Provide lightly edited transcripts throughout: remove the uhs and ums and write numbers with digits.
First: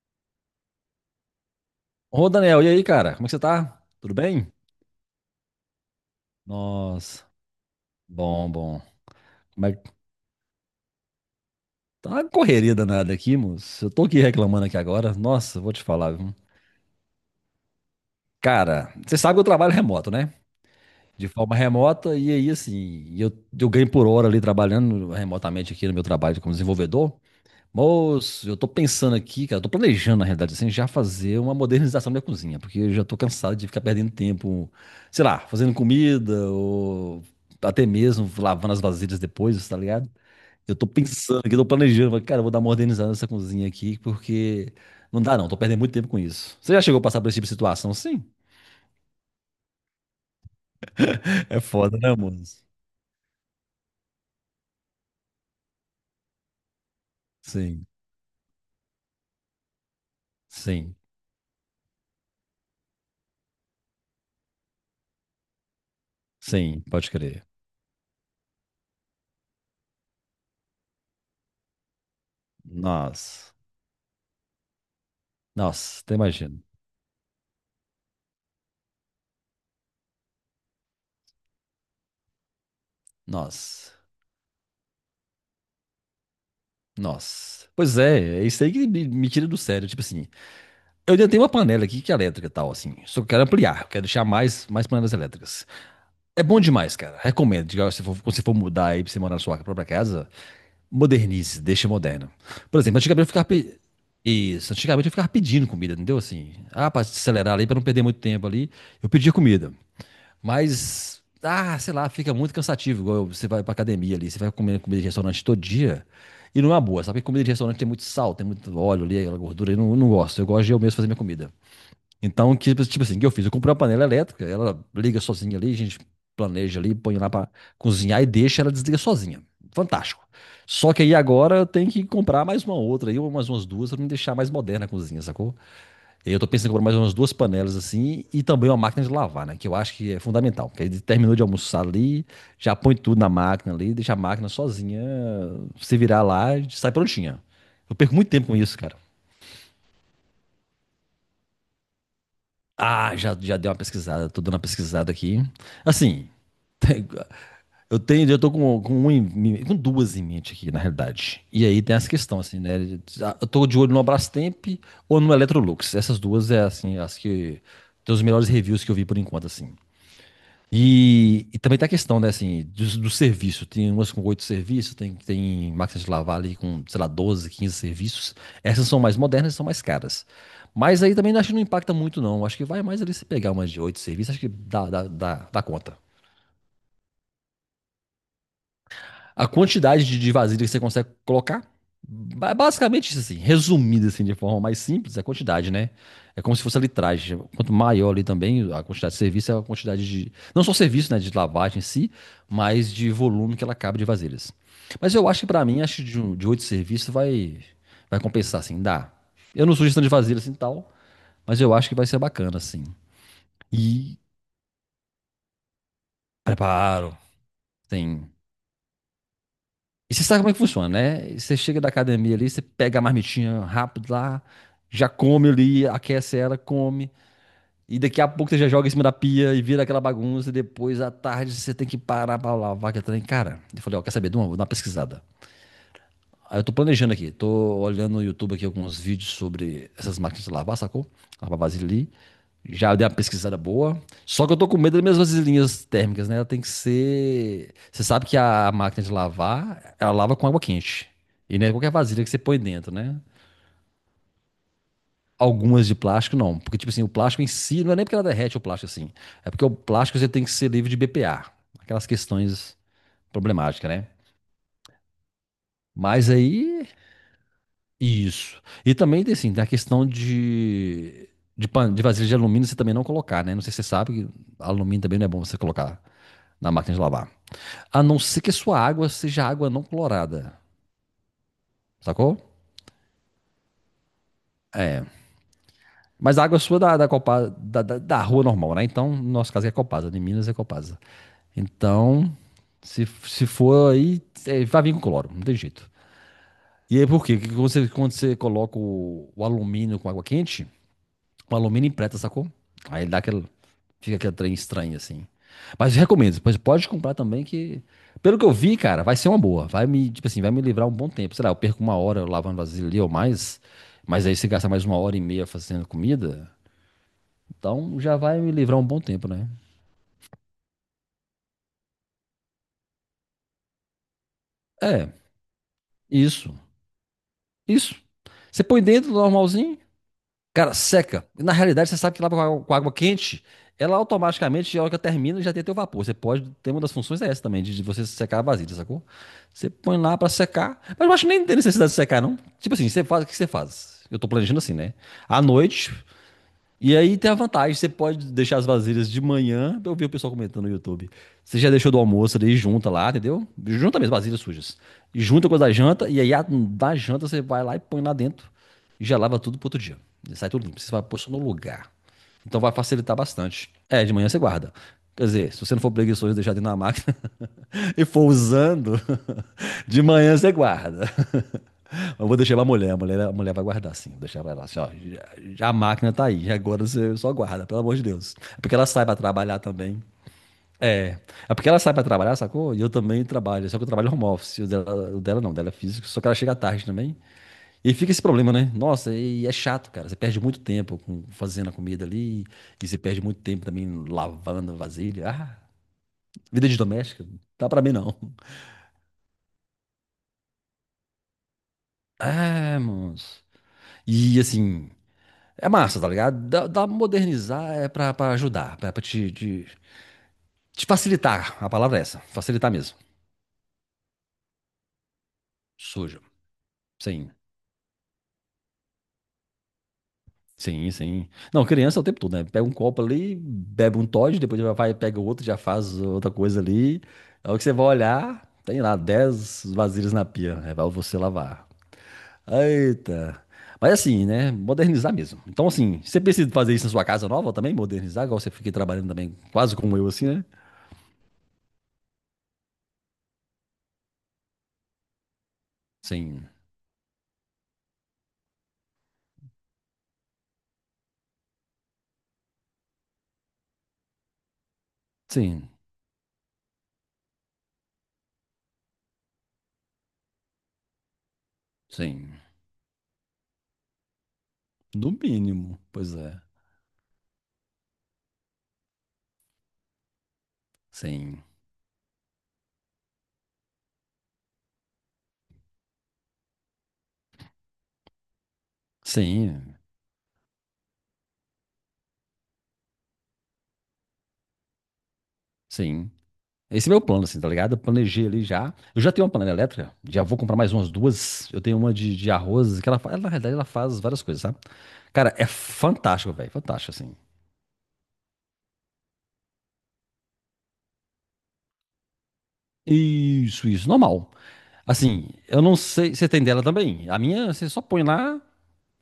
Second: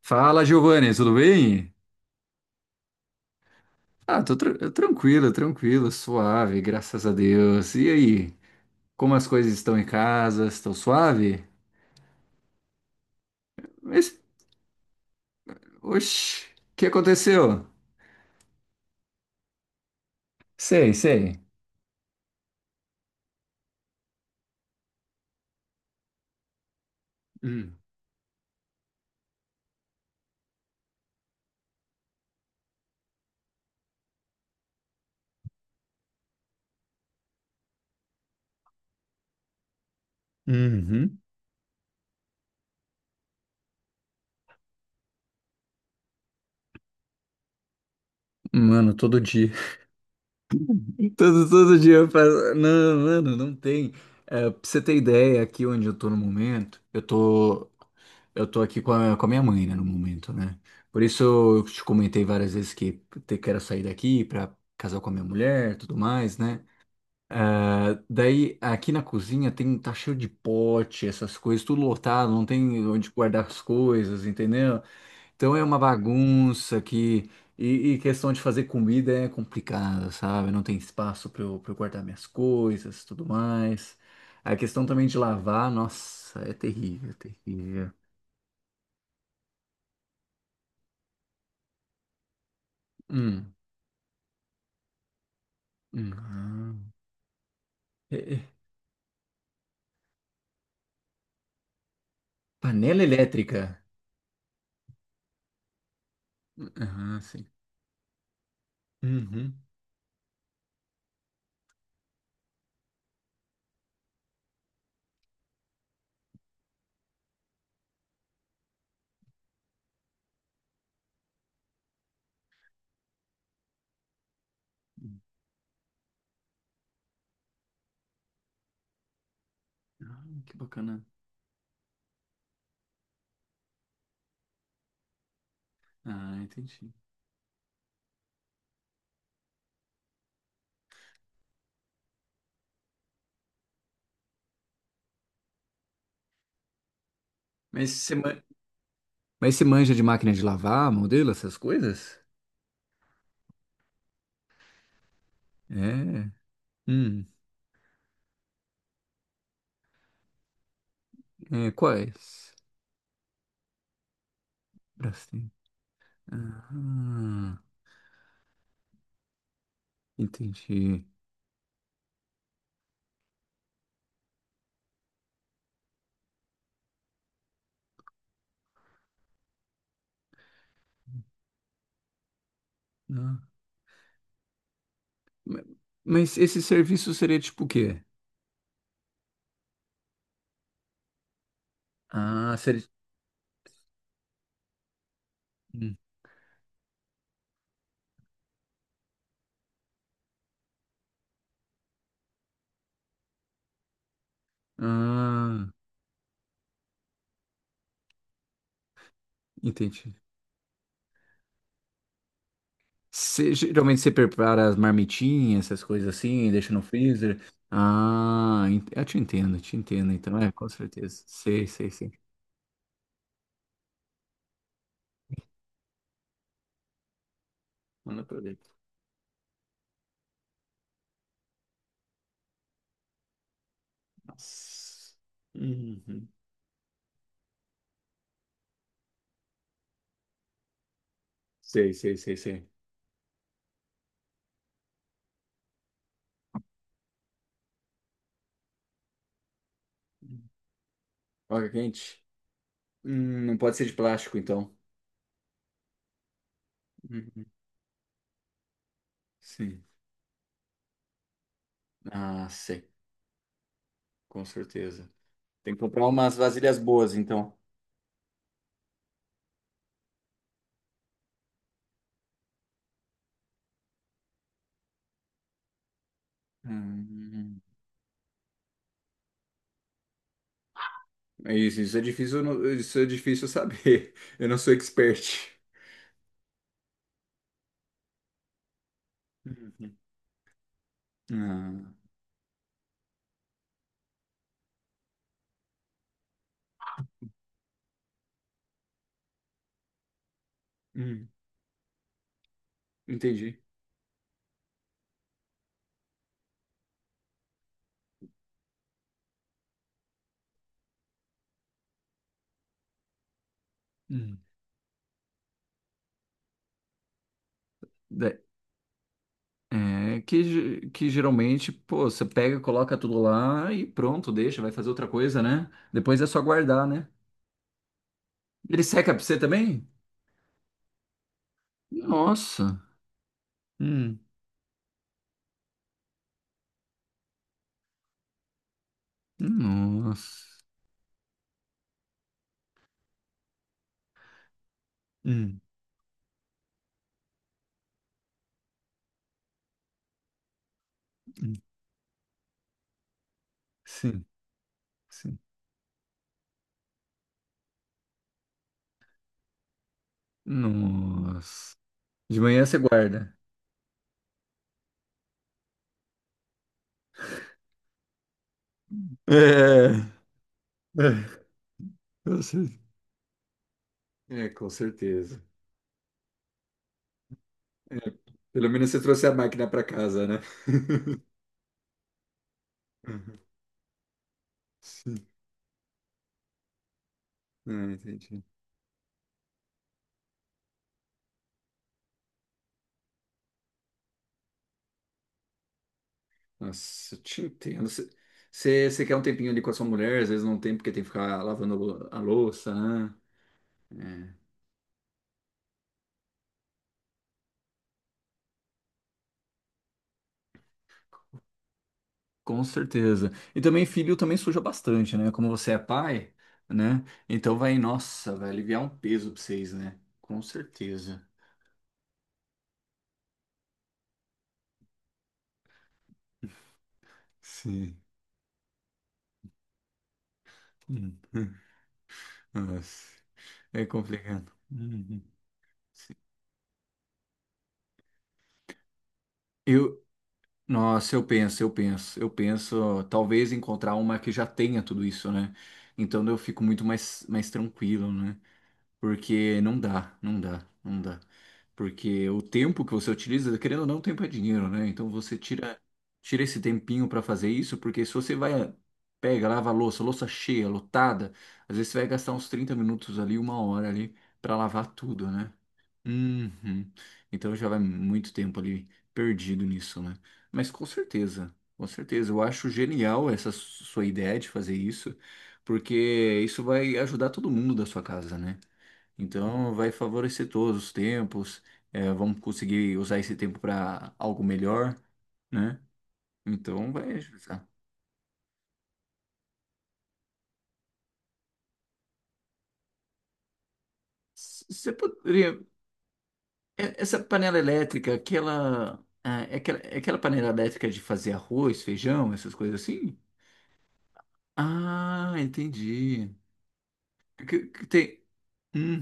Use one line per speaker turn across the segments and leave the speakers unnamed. Fala, Giovanni, tudo bem?
Ô, Daniel, e aí, cara? Como é que você tá? Tudo
Ah, tô
bem?
tranquilo, tranquilo, suave, graças a
Nossa,
Deus. E aí,
bom, bom.
como as coisas
Como é
estão em
que-
casa? Estão suave?
Tá uma correria danada aqui, moço. Eu tô
Mas,
aqui reclamando aqui agora. Nossa, vou te falar, viu?
oxi, o que aconteceu?
Cara, você sabe que eu trabalho remoto, né?
Sei,
De
sei.
forma remota, e aí, assim, eu ganho por hora ali trabalhando remotamente aqui no meu trabalho como desenvolvedor.
Hum.
Moço, eu tô pensando aqui, cara, eu tô planejando, na realidade, assim, já fazer uma modernização da minha cozinha, porque eu já tô cansado de ficar perdendo tempo, sei lá, fazendo comida, ou até mesmo lavando as vasilhas depois, tá ligado? Eu tô
Uhum.
pensando aqui, tô planejando, falei, cara, eu vou dar uma organizada nessa cozinha aqui, porque não dá não, tô perdendo muito tempo com isso. Você já chegou a passar por esse tipo de situação? Sim.
Mano, todo dia. Todo,
É
todo dia
foda,
eu
né,
faço.
moço?
Não, mano, não tem. É, pra você ter ideia, aqui onde eu tô no momento, eu tô.
Sim,
Eu tô aqui com a minha mãe, né, no momento, né?
sim,
Por isso eu te comentei várias vezes que quero sair daqui pra casar com a minha mulher, tudo mais, né?
sim, pode crer.
Ah, daí aqui na cozinha tem tá cheio de pote, essas coisas, tudo lotado, não tem onde guardar
Nossa,
as coisas, entendeu? Então é uma
nossa, até imagino.
bagunça que e questão de fazer comida é complicada, sabe? Não tem espaço pra eu guardar minhas coisas, tudo
Nossa.
mais. A questão também de lavar, nossa, é terrível, é
Nossa.
terrível.
Pois é, é isso aí que me tira do sério. Tipo assim, eu já tenho uma panela aqui que é elétrica e tal, assim. Só que eu quero
Hum.
ampliar, eu quero deixar mais panelas elétricas. É bom
Uhum.
demais, cara. Recomendo. Diga, se
É-
for, quando você
é-
for mudar aí pra você morar na sua própria casa, modernize, deixa moderno. Por exemplo,
Panela
antigamente eu ficava.
elétrica.
Isso, antigamente eu ficava pedindo comida, entendeu? Assim, ah, pra
Aham, sim.
acelerar ali, pra não perder muito tempo ali, eu pedia
Uhum.
comida. Mas, ah, sei lá, fica muito cansativo. Igual você vai pra academia ali, você vai comer comida de restaurante todo dia. E não é uma boa, sabe? Que comida de restaurante tem muito sal, tem muito óleo ali, aquela gordura. Eu não, não gosto. Eu gosto de eu mesmo fazer minha comida. Então, que, tipo assim, o que eu fiz? Eu comprei uma panela elétrica, ela liga sozinha ali, a gente planeja ali, põe lá pra cozinhar e deixa ela desliga sozinha. Fantástico.
Ah, que
Só que
bacana.
aí agora eu tenho que comprar mais uma outra aí, umas duas, pra me deixar mais moderna a cozinha, sacou?
Ah,
Eu tô pensando em comprar
entendi.
mais umas duas panelas assim e também uma máquina de lavar, né? Que eu acho que é fundamental. Porque aí terminou de almoçar ali, já põe tudo na máquina ali, deixa a máquina sozinha se virar lá e sai prontinha.
Mas
Eu
você,
perco muito
ma-
tempo com isso, cara.
Mas você manja de máquina de lavar, modelo, essas coisas?
Ah, já, já dei uma pesquisada, tô dando uma pesquisada aqui. Assim,
É.
tem-
Hum.
eu tenho, eu tô com com duas em mente aqui, na realidade. E
É,
aí tem essa questão,
quais?
assim, né? Eu tô de olho no Brastemp ou no
Brastemp.
Electrolux. Essas duas é, assim, as
Ah,
que... Tem os melhores reviews que eu vi por enquanto, assim.
entendi.
E também tem a questão, né, assim, do serviço. Tem umas com oito serviços, tem máquinas de lavar ali com, sei lá, 12, 15 serviços. Essas são mais modernas e são mais caras. Mas aí também acho que não impacta muito, não. Acho que vai mais ali se
Ah,
pegar umas de oito serviços, acho que dá
ma-
conta.
Mas esse serviço seria tipo o quê?
A quantidade de vasilha que você consegue colocar.
Ah, seria.
Basicamente isso assim, resumido assim, de forma mais simples, é a quantidade, né?
Hum.
É como se fosse a litragem. Quanto maior ali também, a quantidade de serviço é a quantidade de. Não só serviço, né? De lavagem em si, mas de volume que ela cabe de vasilhas. Mas eu acho que pra
Ah,
mim, acho que de oito serviços vai compensar, assim, dá. Eu não sou gestão de
entendi.
vasilhas assim tal, mas eu acho que vai ser bacana, assim.
Você- geralmente você
E
prepara as marmitinhas, essas coisas assim, deixa no
preparo.
freezer.
Tem
Ah, eu te entendo, te entendo.
E você
Então,
sabe como
é,
é que
com
funciona,
certeza.
né? Você
Sei,
chega da
sei, sei.
academia ali, você pega a marmitinha rápido lá, já come ali, aquece ela, come. E daqui
Manda
a
pra
pouco você já
dentro.
joga em cima da pia e vira aquela bagunça. E depois, à tarde, você tem que parar pra lavar aquele trem. Cara, eu falei, ó, quer saber de uma? Vou dar uma
Nossa.
pesquisada.
Uhum.
Aí eu tô planejando aqui, tô olhando no YouTube aqui alguns vídeos sobre essas máquinas de lavar, sacou? Lavar vasilha
Sei,
ali.
sei, sei, sei.
Já dei uma pesquisada boa. Só que eu tô com medo das minhas vasilhinhas térmicas, né? Ela tem que ser. Você sabe que a máquina de lavar, ela lava com água quente. E não
Olha,
é qualquer
quente.
vasilha que você põe dentro, né?
Não pode ser de plástico, então.
Algumas de plástico, não. Porque, tipo assim, o plástico
Uhum.
em si, não é nem porque ela derrete o plástico assim. É porque o
Sim.
plástico você tem que ser livre de BPA. Aquelas
Ah,
questões
sei.
problemáticas, né?
Com certeza. Tem que comprar
Mas
umas vasilhas
aí.
boas, então.
Isso. E também tem, assim, tem a questão de. De, pan... de vasilha de alumínio você também não colocar, né? Não sei se você sabe que alumínio também não é bom você colocar na máquina de lavar.
Hum.
A não ser que a sua água seja água não clorada,
É isso é difícil,
sacou?
eu não- isso é difícil eu saber. Eu não sou expert.
Mas a água sua da, da rua normal, né? Então, no nosso caso é
Uhum.
Copasa, de Minas é Copasa.
Ah.
Então, se for aí, é, vai vir com cloro, não tem jeito. E aí por quê? Porque quando você coloca o alumínio com água quente,
Hum,
o alumínio empreta, sacou? Aí ele dá aquele,
entendi.
fica aquele trem estranho assim. Mas recomendo, pois pode comprar também que, pelo que eu vi, cara, vai ser uma boa. Vai me, tipo assim, vai me livrar um bom tempo. Sei lá, eu perco uma hora lavando vasilha ali ou mais, mas aí
Hum.
você gasta mais uma hora e meia fazendo comida, então já
Da-
vai me livrar um bom tempo, né?
É, que, que geralmente, pô, você pega, coloca tudo lá e pronto, deixa, vai fazer outra
É,
coisa, né? Depois é só
isso.
guardar, né?
Isso. Você põe
Ele
dentro
seca pra você
normalzinho.
também?
Cara, seca. Na realidade, você sabe que lá com a
Nossa.
água quente, ela
Hum.
automaticamente, a hora que ela termina, já tem teu vapor. Você pode ter uma das funções é essa também, de você secar a vasilha, sacou? Você põe lá pra
Nossa.
secar. Mas eu acho que nem tem necessidade de secar, não. Tipo assim, você faz, o que você faz? Eu tô planejando assim, né? À
Hum.
noite, e aí tem a vantagem, você pode deixar as vasilhas de manhã, eu vi o pessoal comentando no YouTube.
Hum.
Você já deixou do almoço ali, junta lá, entendeu? Junta mesmo,
Sim,
vasilhas sujas. E
sim.
junta com as da janta, e aí a da janta você vai lá e põe lá dentro, e já lava tudo pro outro dia. E sai tudo limpo, você vai pôr só no
Nossa.
lugar.
De
Então
manhã
vai
você
facilitar
guarda.
bastante. É, de manhã você guarda. Quer dizer, se você não for preguiçoso e deixar dentro da máquina e for usando, de
É.
manhã você guarda.
É,
Eu vou
eu
deixar pra
sei.
mulher, a mulher vai guardar, sim. Vou deixar
É,
pra ela
com
assim, ó. Já,
certeza.
já a máquina tá aí, já agora você só guarda, pelo amor de Deus. É
Pelo
porque ela
menos você
sai pra
trouxe a
trabalhar
máquina para
também.
casa, né?
É. É porque ela sai pra trabalhar, sacou? E eu também trabalho, só que eu trabalho home office. O
Sim.
dela não, o dela é físico, só que ela chega tarde também.
Ah,
E fica esse
entendi.
problema, né? Nossa, e é chato, cara. Você perde muito tempo fazendo a comida ali, e você perde muito tempo também lavando a vasilha. Ah, vida de
Nossa, eu
doméstica,
te
dá pra
entendo.
mim
Você
não.
você- você quer um tempinho ali com a sua mulher, às vezes não tem porque tem que ficar lavando a louça,
É,
né?
moço.
É,
E assim, é massa, tá ligado? Dá, dá modernizar é pra ajudar, pra te facilitar. A palavra é essa,
com
facilitar mesmo.
certeza. E também filho também suja bastante, né? Como você é
Sujo.
pai, né?
Sim,
Então vai, nossa, vai aliviar um peso pra vocês, né? Com
sim,
certeza.
sim. Não, criança é o tempo todo, né? Pega um copo ali, bebe um Toddy, depois já vai, pega outro, já faz outra coisa ali. É o que você vai
Sim.
olhar, tem lá 10 vasilhas na pia, é pra você
Hum.
lavar.
Nossa,
Eita.
é
Mas assim,
complicado.
né? Modernizar
Uhum.
mesmo. Então, assim,
Sim.
você precisa fazer isso na sua casa nova também, modernizar, igual você fica trabalhando também, quase como
Eu,
eu, assim, né?
nossa, eu penso, talvez encontrar uma que já tenha tudo isso, né? Então eu
Sim,
fico muito mais, mais tranquilo, né? Porque não dá. Porque o tempo que você utiliza, querendo ou não, tempo é dinheiro, né? Então você
sim,
tira, tira esse tempinho para fazer isso, porque se você vai, pega, lava a louça, louça cheia, lotada, às vezes você vai gastar
sim.
uns 30 minutos ali, uma hora ali, para lavar
No
tudo, né?
mínimo, pois é.
Uhum. Então já vai muito tempo ali perdido nisso, né? Mas com
Sim,
certeza, com certeza. Eu acho genial essa sua ideia de fazer isso, porque isso vai ajudar todo mundo da sua casa, né? Então,
sim,
vai favorecer todos os tempos, vamos conseguir usar esse tempo para algo melhor, né?
sim. Esse é
Então,
meu
vai
plano, assim, tá
ajudar.
ligado? Eu planejei ali já. Eu já tenho uma panela elétrica, já vou comprar mais umas duas. Eu tenho uma de arroz, que ela, ela, na realidade, ela faz várias coisas, sabe?
Você
Cara, é
poderia.
fantástico, velho, fantástico, assim.
Essa panela elétrica, aquela. Ah, é aquela panela elétrica de fazer arroz, feijão, essas coisas assim?
Isso, normal. Assim,
Ah,
eu não sei, você
entendi.
tem dela também? A minha, você só
Que
põe
tem.
lá,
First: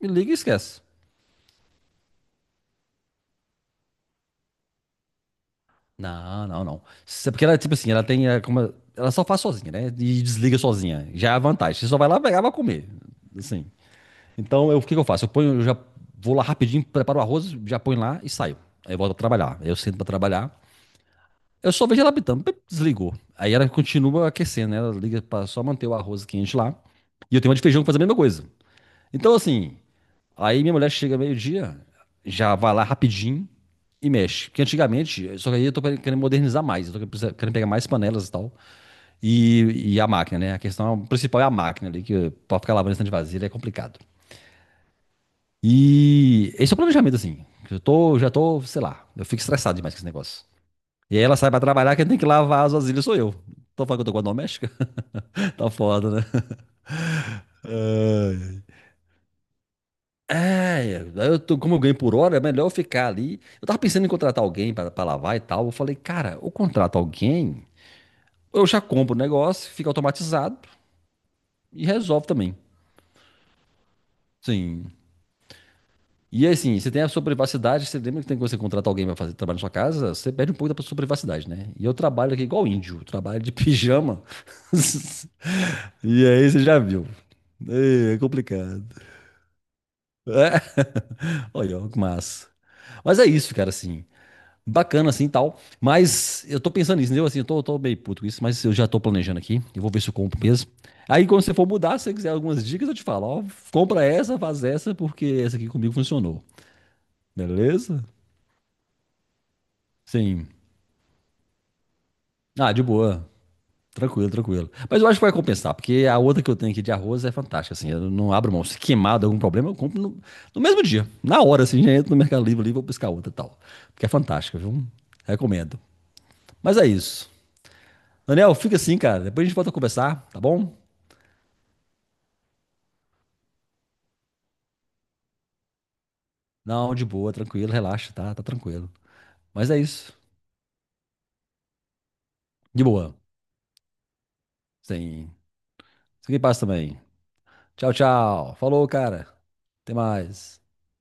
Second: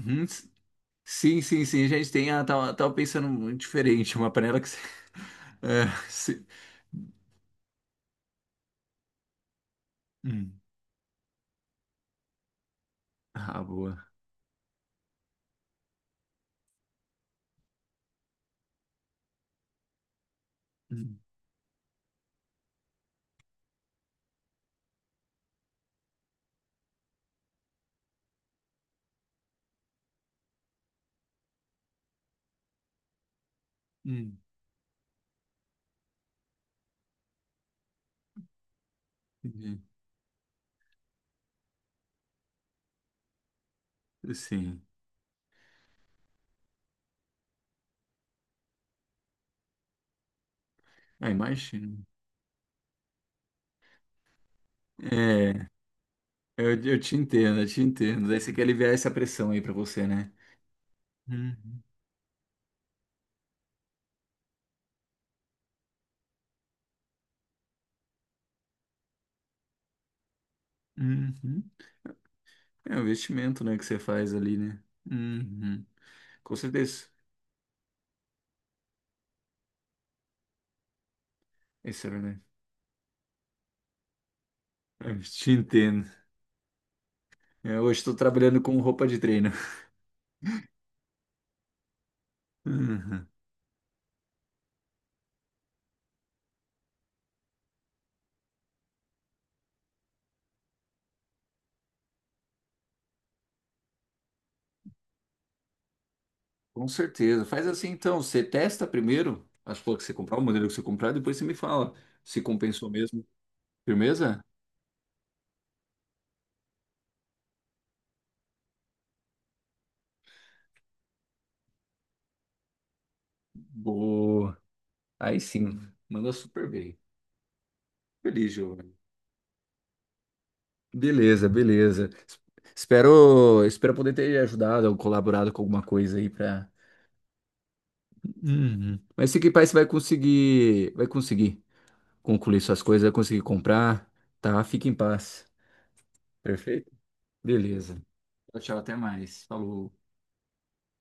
e liga e esquece.
Sim, sim, sim. A gente tem. Ah, tava pensando muito diferente. Uma panela que. É,
Não, não, não. Porque ela, é tipo assim, ela tem, é, como, ela só faz sozinha, né? E desliga
Hum.
sozinha. Já é a vantagem. Você só vai lá pegar, vai comer,
Ah,
assim.
boa.
Então, eu, o que que eu faço? Eu ponho, eu já vou lá rapidinho, preparo o arroz, já ponho lá e saio. Aí eu volto pra trabalhar. Aí eu sento pra trabalhar.
Hum,
Eu só vejo ela apitando, pip, desligou. Aí ela continua aquecendo, né? Ela liga pra só manter o arroz quente lá. E eu tenho uma de feijão que faz a mesma coisa. Então, assim, aí minha mulher chega meio-dia, já vai lá rapidinho e
hum,
mexe. Porque antigamente, só que aí eu tô querendo modernizar mais, eu tô querendo pegar mais panelas e tal.
entendi.
E a máquina, né? A questão principal é a máquina ali, que pra ficar lavando esse tanto de vasilha é complicado.
Sim.
E esse é o planejamento, assim. Eu tô, já tô, sei lá, eu fico estressado demais com esse negócio. E aí
Ah,
ela sai pra trabalhar,
imagino.
quem tem que lavar as vasilhas sou eu. Tô falando que eu tô com a doméstica?
É,
Tá foda, né?
eu te entendo, eu te entendo. Daí você
Ai.
quer aliviar essa pressão aí pra você, né?
É, eu tô, como eu
Uhum.
ganho por hora, é melhor eu ficar ali. Eu tava pensando em contratar alguém pra, pra lavar e tal. Eu falei, cara, eu contrato alguém, eu já compro o negócio, fica automatizado
Uhum.
e resolve também.
É o investimento, né, que você faz ali, né?
Sim,
Uhum.
e
Com
assim, você tem
certeza.
a sua privacidade, você lembra que tem que você contratar alguém para fazer trabalho na sua casa, você perde um pouco da sua privacidade, né? E eu
Isso é
trabalho
verdade.
aqui igual índio, trabalho de pijama.
É, eu te entendo.
E aí você já viu.
Eu hoje
É
estou
é
trabalhando com
complicado.
roupa de treino.
É, olha, ó, que massa. Mas é
Uhum.
isso, cara, assim. Bacana, assim, tal. Mas eu tô pensando nisso, entendeu? Assim, eu tô meio puto com isso, mas eu já tô planejando aqui. Eu vou ver se eu compro mesmo. Aí, quando você for mudar, se você quiser algumas dicas, eu te falo, ó, compra essa, faz essa, porque essa aqui comigo funcionou.
Com certeza. Faz assim
Beleza?
então, você testa primeiro as flores que você comprar, o
Sim.
modelo que você comprar, depois você me fala se
Ah, de
compensou mesmo.
boa. Tranquilo,
Firmeza?
tranquilo. Mas eu acho que vai compensar, porque a outra que eu tenho aqui de arroz é fantástica, assim. Eu não abro mão. Se queimado algum problema, eu compro no mesmo dia. Na hora, assim, já entro no Mercado Livre ali, vou buscar outra e tal. Porque é
Boa.
fantástica, viu?
Aí
Recomendo.
sim, manda super
Mas é
bem.
isso.
Feliz,
Daniel, fica
Giovanni.
assim, cara. Depois a gente volta a conversar, tá bom?
Beleza, beleza. Espero poder ter ajudado ou colaborado com alguma coisa aí para.
Não, de boa, tranquilo, relaxa, tá? Tá tranquilo.
Uhum. Mas fique em paz,
Mas
você
é isso.
vai conseguir concluir suas
De
coisas, vai
boa.
conseguir comprar, tá? Fique em
Sim. Sem,
paz.
sem paz
Perfeito?
também. Tchau,
Beleza.
tchau.
Tchau, tchau,
Falou,
até
cara.
mais. Falou.
Até mais.